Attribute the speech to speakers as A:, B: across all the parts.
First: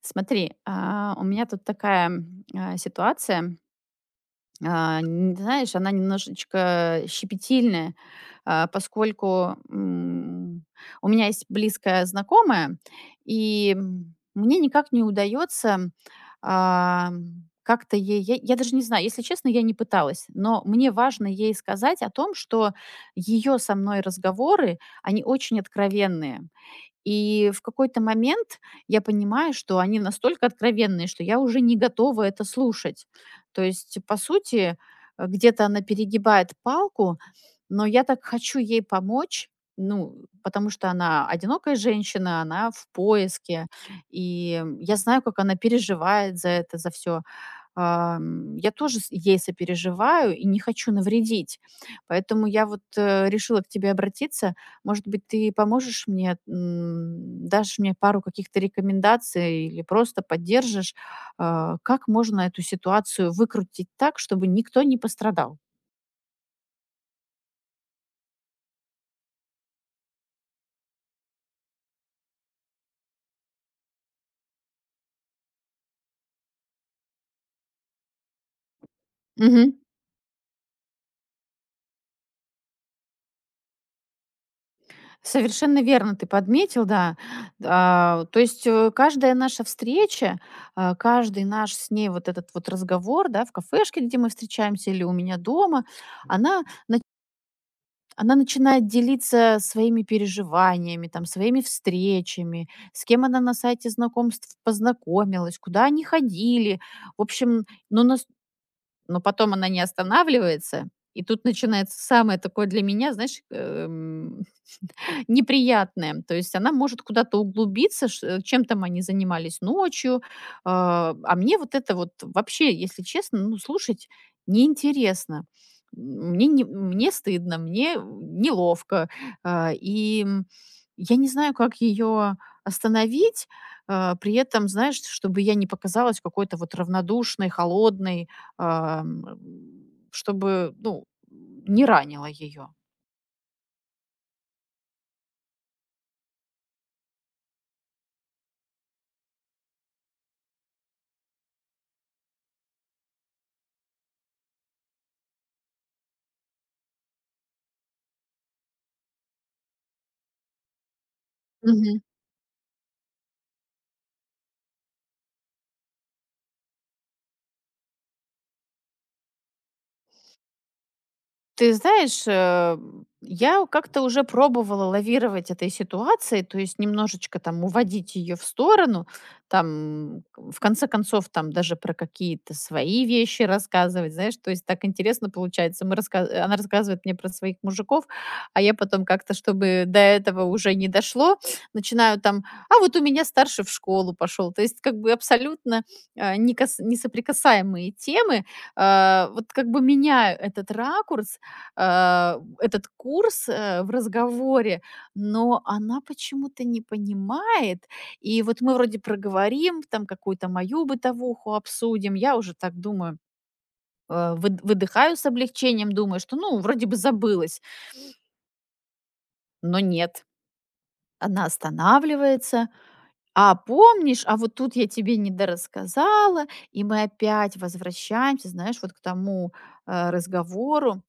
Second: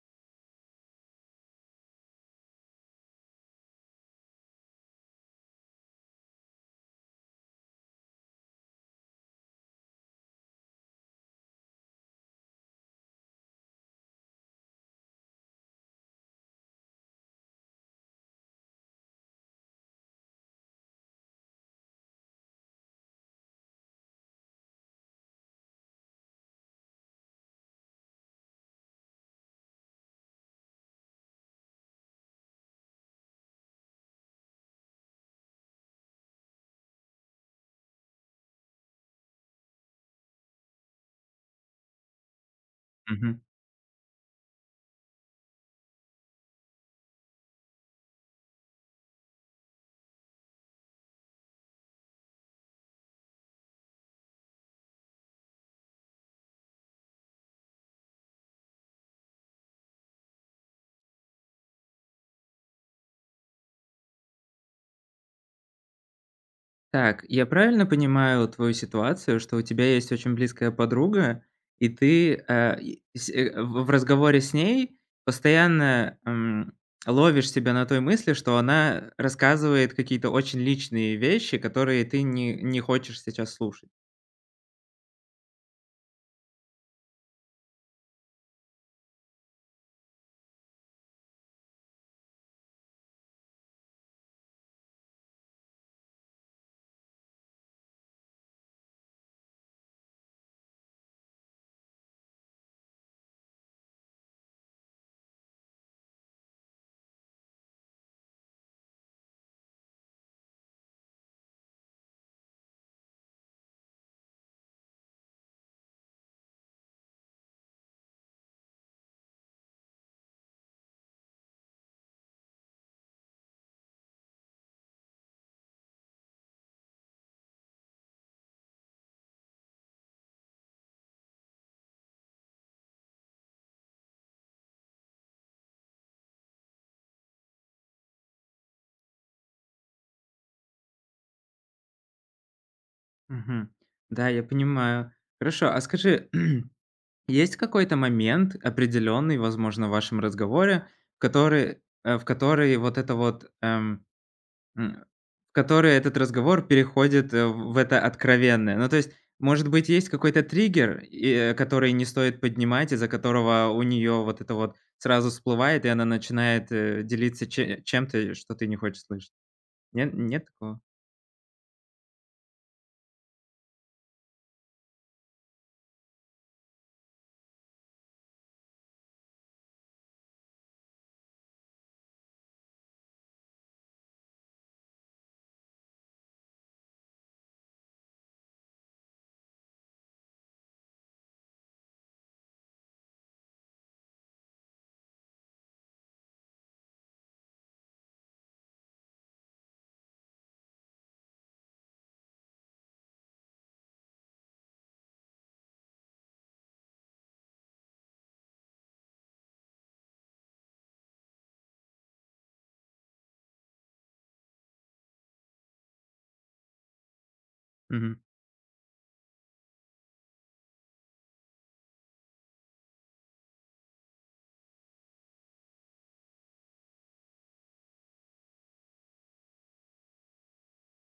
A: Смотри, у меня тут такая ситуация, знаешь, она немножечко щепетильная, поскольку у меня есть близкая знакомая, и мне никак не удается а, как-то ей, я даже не знаю, если честно, я не пыталась, но мне важно ей сказать о том, что ее со мной разговоры, они очень откровенные. И в какой-то момент я понимаю, что они настолько откровенные, что я уже не готова это слушать. То есть, по сути, где-то она перегибает палку, но я так хочу ей помочь, ну, потому что она одинокая женщина, она в
B: Мгм.
A: поиске, и я знаю, как она переживает за это, за все. Я тоже с ей сопереживаю и не хочу навредить. Поэтому я вот, решила к тебе обратиться. Может быть, ты поможешь мне, дашь мне пару каких-то рекомендаций или просто поддержишь, как можно эту ситуацию выкрутить так, чтобы никто не пострадал?
B: Так, я правильно понимаю твою ситуацию, что у тебя есть очень близкая подруга, и ты, в разговоре с ней постоянно, ловишь себя на той мысли, что она
A: Мгм.
B: рассказывает какие-то очень личные вещи, которые ты не хочешь сейчас слушать.
A: Совершенно верно ты подметил, да. То есть, каждая наша встреча, каждый наш с ней вот этот вот разговор, да, в кафешке, где мы встречаемся, или у меня дома, она, на- она начинает делиться своими переживаниями, там, своими встречами, с кем она на сайте знакомств познакомилась, куда они ходили. В общем, ну, нас, но потом она не останавливается. И тут начинается самое такое для меня, знаешь, неприятное. То есть она может куда-то углубиться, чем там они занимались ночью. А мне вот это вот вообще, если честно, ну, слушать неинтересно. Мне не Мне стыдно, мне неловко. А, и, м, я не знаю, как ее остановить, при этом, знаешь, чтобы я не показалась какой-то вот равнодушной, холодной, ам, чтобы, ну, не ранила ее.
B: Мгм. Да, я понимаю. Хорошо, а скажи, есть какой-то момент определенный, возможно, в вашем разговоре, в который вот это вот, М, в которой этот разговор переходит, в это откровенное. Ну, то есть, может быть, есть какой-то триггер, который не стоит поднимать, из-за которого у нее вот это вот сразу всплывает, и она начинает, делиться че чем-то, что ты не хочешь слышать. Нет такого?
A: Ты знаешь, я как-то уже пробовала лавировать этой ситуацией, то есть немножечко там уводить ее в сторону, там, в конце концов, там даже про какие-то свои вещи рассказывать, знаешь, то есть так интересно получается. Она рассказывает мне про своих мужиков, а я потом как-то, чтобы до этого уже не дошло, начинаю там, а вот у меня старший в школу пошел, то есть как бы абсолютно э, не кас- несоприкасаемые темы, вот как бы меняю этот ракурс, этот курс, в разговоре, но она почему-то не понимает. И вот мы вроде проговорим, там какую-то мою бытовуху обсудим. Я уже так думаю, выдыхаю с облегчением, думаю, что ну вроде бы забылась,
B: Мгм.
A: но нет. Она останавливается. А помнишь, а вот тут я тебе недорассказала, и мы опять возвращаемся, знаешь, вот к тому разговору.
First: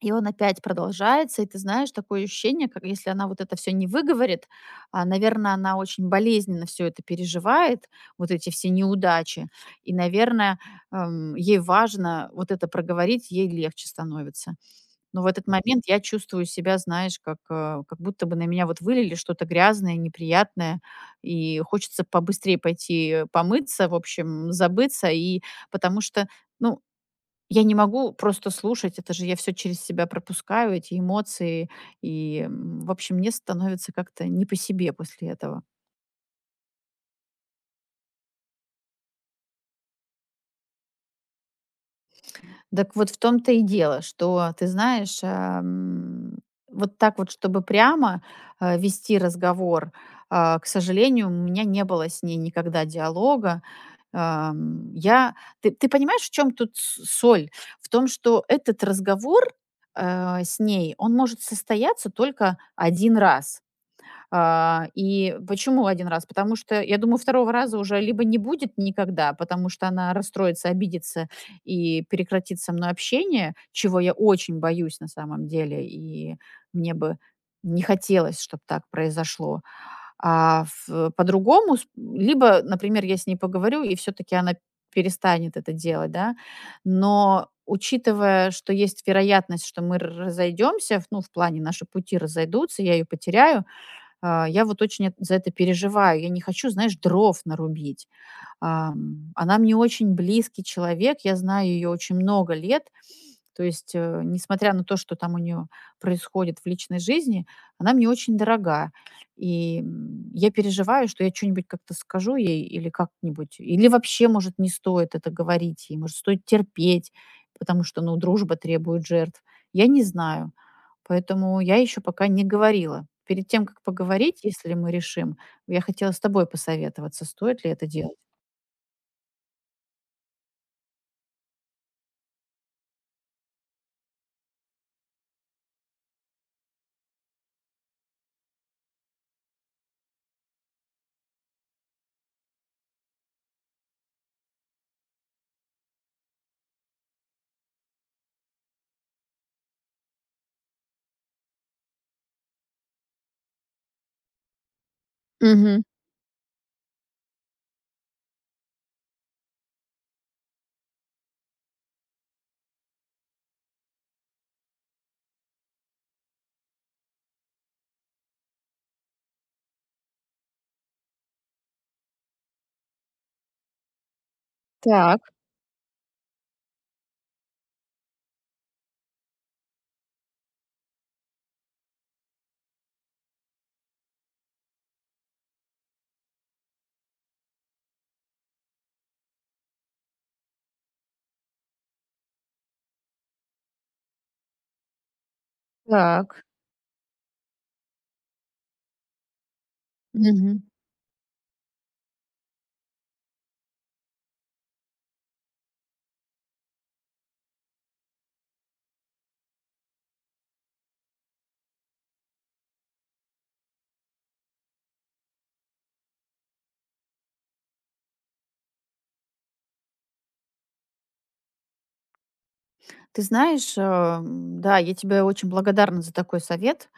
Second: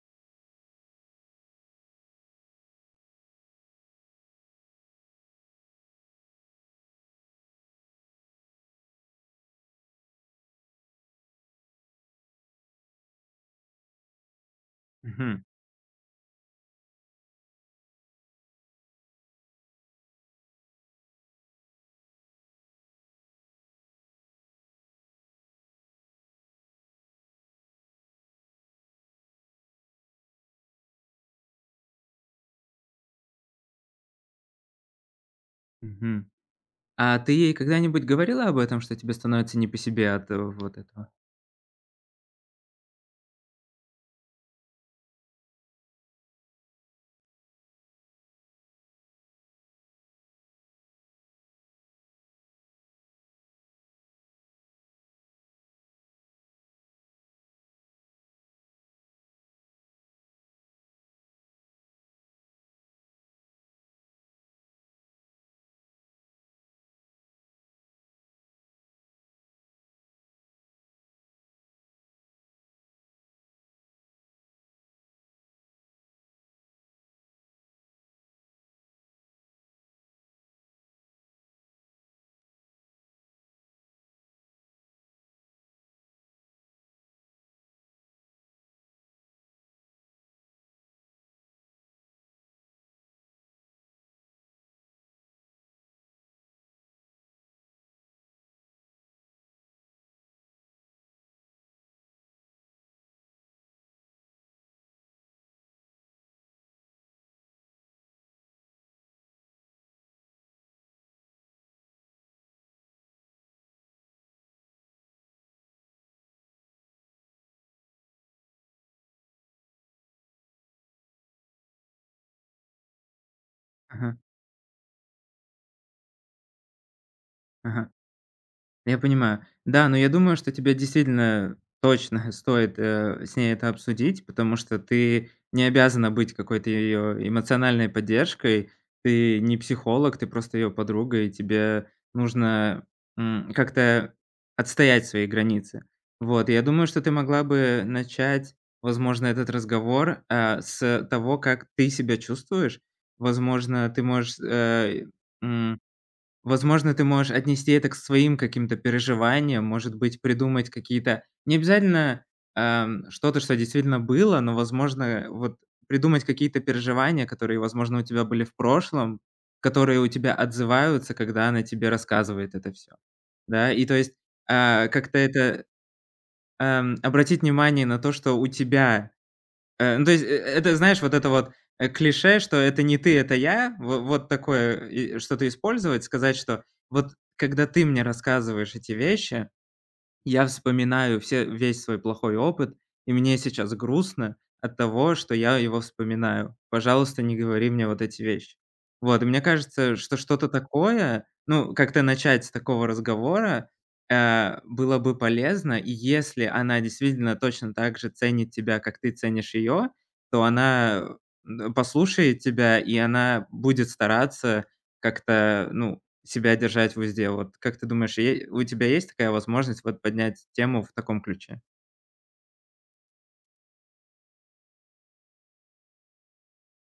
A: И он опять продолжается, и ты знаешь, такое ощущение, как если она вот это все не выговорит, наверное, она очень болезненно все это переживает, вот эти все неудачи. И, наверное, ей важно вот это проговорить, ей легче становится. Но в
B: Мгм.
A: этот момент я чувствую себя, знаешь, как, как будто бы на меня вот вылили что-то грязное, неприятное, и хочется побыстрее пойти помыться, в общем, забыться. И потому что, ну, я не могу просто слушать, это же я все через себя пропускаю, эти эмоции, и, в общем, мне становится как-то не по себе после этого.
B: Мгм. А ты ей когда-нибудь говорила об этом, что тебе становится не по себе от вот этого?
A: Так вот в том-то и дело, что, ты знаешь, вот так вот, чтобы прямо, вести разговор, к сожалению, у меня не было с ней никогда диалога. Ам, я Ты понимаешь, в чем тут с соль? В том, что этот разговор, с ней, он может состояться только один раз. Почему один раз? Потому что, я думаю, второго раза уже либо не будет никогда, потому что она расстроится, обидится и прекратит со мной общение, чего я очень боюсь на самом деле, и мне бы не хотелось, чтобы так произошло. А в по-другому, с либо, например, я с ней поговорю, и все таки она перестанет это делать, да. Но учитывая, что есть вероятность, что мы разойдемся, ну, в плане наши пути разойдутся, я ее потеряю, я вот очень эт за это переживаю. Я не хочу, знаешь, дров нарубить. Она мне очень близкий человек, я знаю ее очень много лет. То есть, несмотря на то, что там у нее происходит в личной жизни, она мне очень дорога. И, я переживаю, что я что нибудь как-то скажу ей или как-нибудь, или вообще, может, не стоит это говорить ей, может, стоит терпеть, потому что, ну, дружба требует жертв. Я не знаю. Поэтому я еще пока не говорила. Перед тем, как
B: Ага.
A: поговорить, если мы решим, я хотела с тобой посоветоваться, стоит ли это
B: Ага.
A: делать.
B: Я понимаю. Да, но я думаю, что тебе действительно точно стоит, с ней это обсудить, потому что ты не обязана быть какой-то ее эмоциональной поддержкой. Ты не психолог, ты просто ее подруга, и тебе нужно, как-то отстоять свои границы. Вот, и я думаю, что ты могла бы начать, возможно, этот разговор, а, с того, как ты себя чувствуешь. Возможно, ты можешь, м,
A: Мгм.
B: возможно, ты можешь отнести это к своим каким-то переживаниям, может быть, придумать какие-то не обязательно, что-то, что действительно было, но, возможно, вот придумать какие-то переживания, которые, возможно, у тебя были в прошлом, которые у тебя отзываются, когда она тебе рассказывает это все. Да, и то есть, а, как-то
A: Так,
B: это, обратить внимание на то, что у тебя... Э, ну, то есть, э, это, знаешь, вот это вот, клише, что "это не ты, это я", во вот такое э, и что-то использовать, сказать, что: "Вот когда ты мне рассказываешь эти вещи, я вспоминаю все весь свой плохой опыт, и мне сейчас грустно от того, что я его
A: так.
B: вспоминаю. Пожалуйста, не говори мне вот эти вещи". Вот, и мне кажется, что что-то
A: Мгм.
B: такое, ну, как-то начать с такого разговора, было бы полезно. И если она действительно точно так же ценит тебя, как ты ценишь ее, то она, послушает тебя, и она будет стараться как-то, ну, себя держать в узде. Вот как ты думаешь, е у тебя есть такая возможность вот поднять тему в таком ключе?
A: Ты знаешь, да, я тебе очень благодарна за такой совет.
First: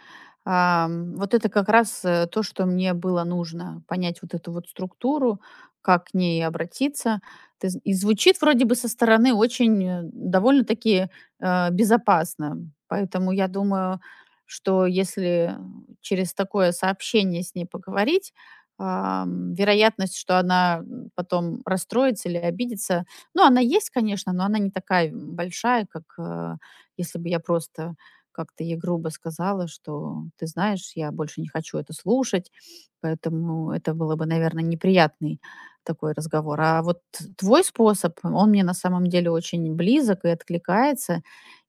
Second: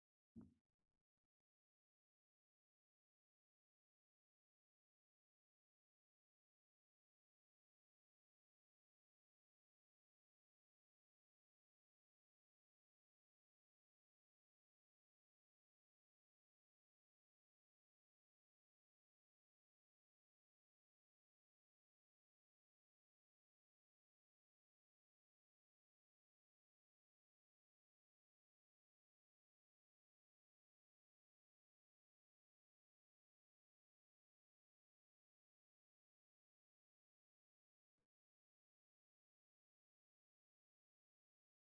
A: Вот это как раз, то, что мне было нужно. Понять вот эту вот структуру, как к ней обратиться. Ты з и Звучит вроде бы со стороны очень, довольно-таки, безопасно. Поэтому я думаю, что если через такое сообщение с ней поговорить, вероятность, что она, потом расстроится или обидится, ну, она есть, конечно, но она не такая, большая, как, если бы я просто как-то ей грубо сказала, что ты знаешь, я больше не хочу это слушать, поэтому это было бы, наверное, неприятный такой разговор. А вот твой способ, он мне на самом деле очень близок и откликается,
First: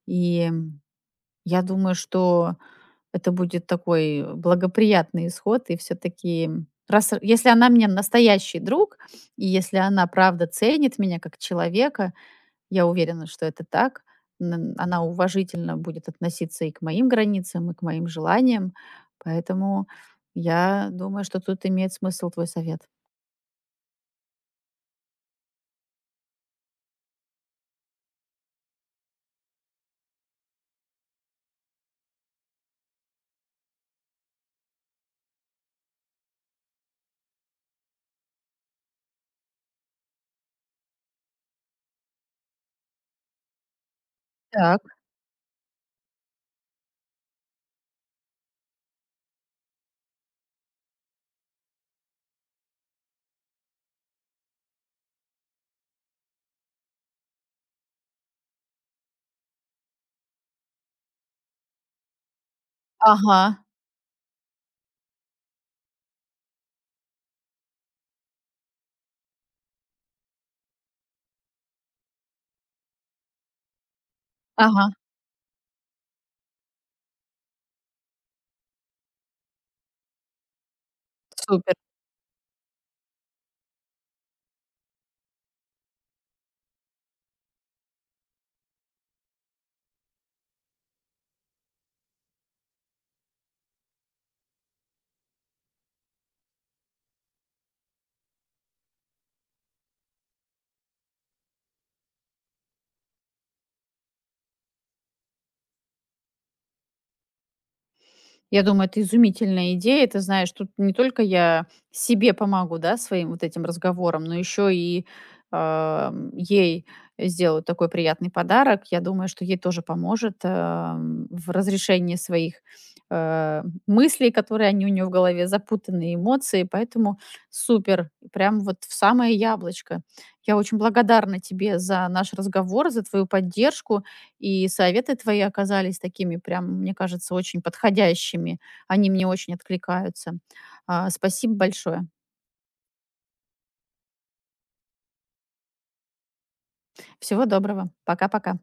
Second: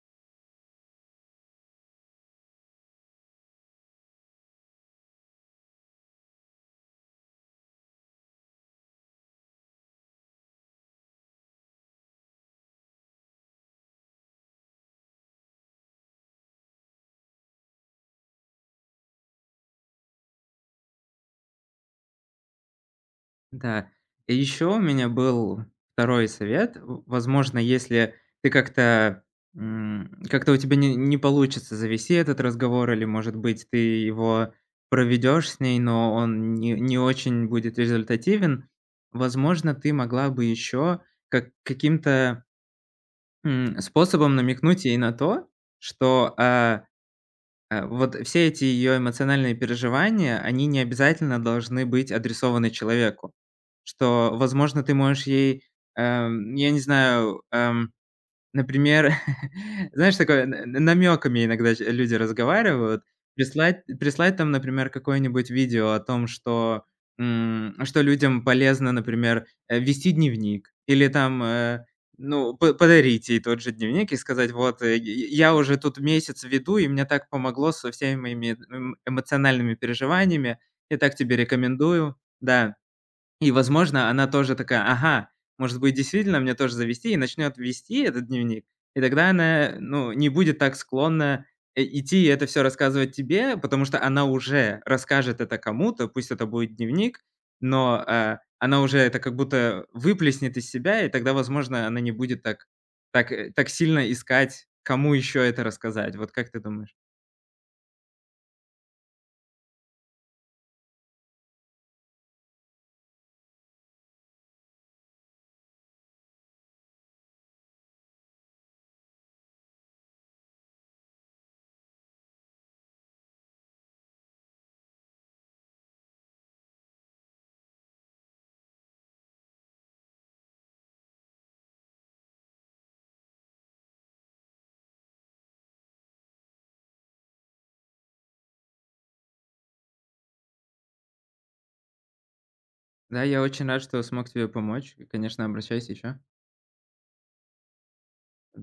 A: и я думаю, что это будет такой благоприятный исход, и все-таки раз, если она мне настоящий друг, и если она правда ценит меня как человека, я уверена, что это так. Н Она уважительно будет относиться и к моим границам, и к моим желаниям. Поэтому я думаю, что тут имеет смысл твой совет.
B: Да. И еще у меня был второй совет. В возможно, если ты как-то, как-то у тебя не получится завести этот разговор или, может быть, ты его проведешь с ней, но он не очень будет результативен. Возможно, ты могла бы еще как каким-то, способом
A: Так.
B: намекнуть ей на то, что, вот все эти ее эмоциональные переживания, они не обязательно должны быть адресованы человеку. Что, возможно, ты можешь ей, я не знаю, например, знаешь, такое, намеками иногда ч люди разговаривают.
A: Ага,
B: Прислать там, например, какое-нибудь видео о том, что, что людям полезно, например, вести дневник или там, ну, по подарить ей тот же дневник и сказать: "Вот,
A: ага,
B: я уже тут месяц веду, и мне так помогло со всеми моими, эмоциональными переживаниями. Я так тебе
A: супер.
B: рекомендую". Да. И, возможно, она тоже такая: "Ага, может быть, действительно мне тоже завести", и начнет вести этот дневник. И тогда она, ну, не будет так склонна, идти и это всё рассказывать тебе, потому что она уже расскажет это кому-то, пусть это будет дневник, но, она уже это как будто выплеснет из себя, и тогда, возможно, она не будет так так сильно искать, кому еще это рассказать. Вот как ты думаешь?
A: Я думаю, это изумительная идея. Ты знаешь, тут не только я себе помогу, да, своим вот этим разговором, но еще и ей сделаю такой приятный подарок. Я думаю, что ей тоже поможет в разрешении своих мыслей, которые они у нее в голове, запутанные эмоции. Поэтому супер, прям вот в самое яблочко. Я очень благодарна тебе за наш разговор, за твою поддержку. И советы твои оказались такими прям, мне кажется, очень подходящими. Они мне очень откликаются. Спасибо большое.
B: Да, я очень рад, что смог тебе помочь. Конечно, обращайся еще.
A: Всего доброго. Пока-пока.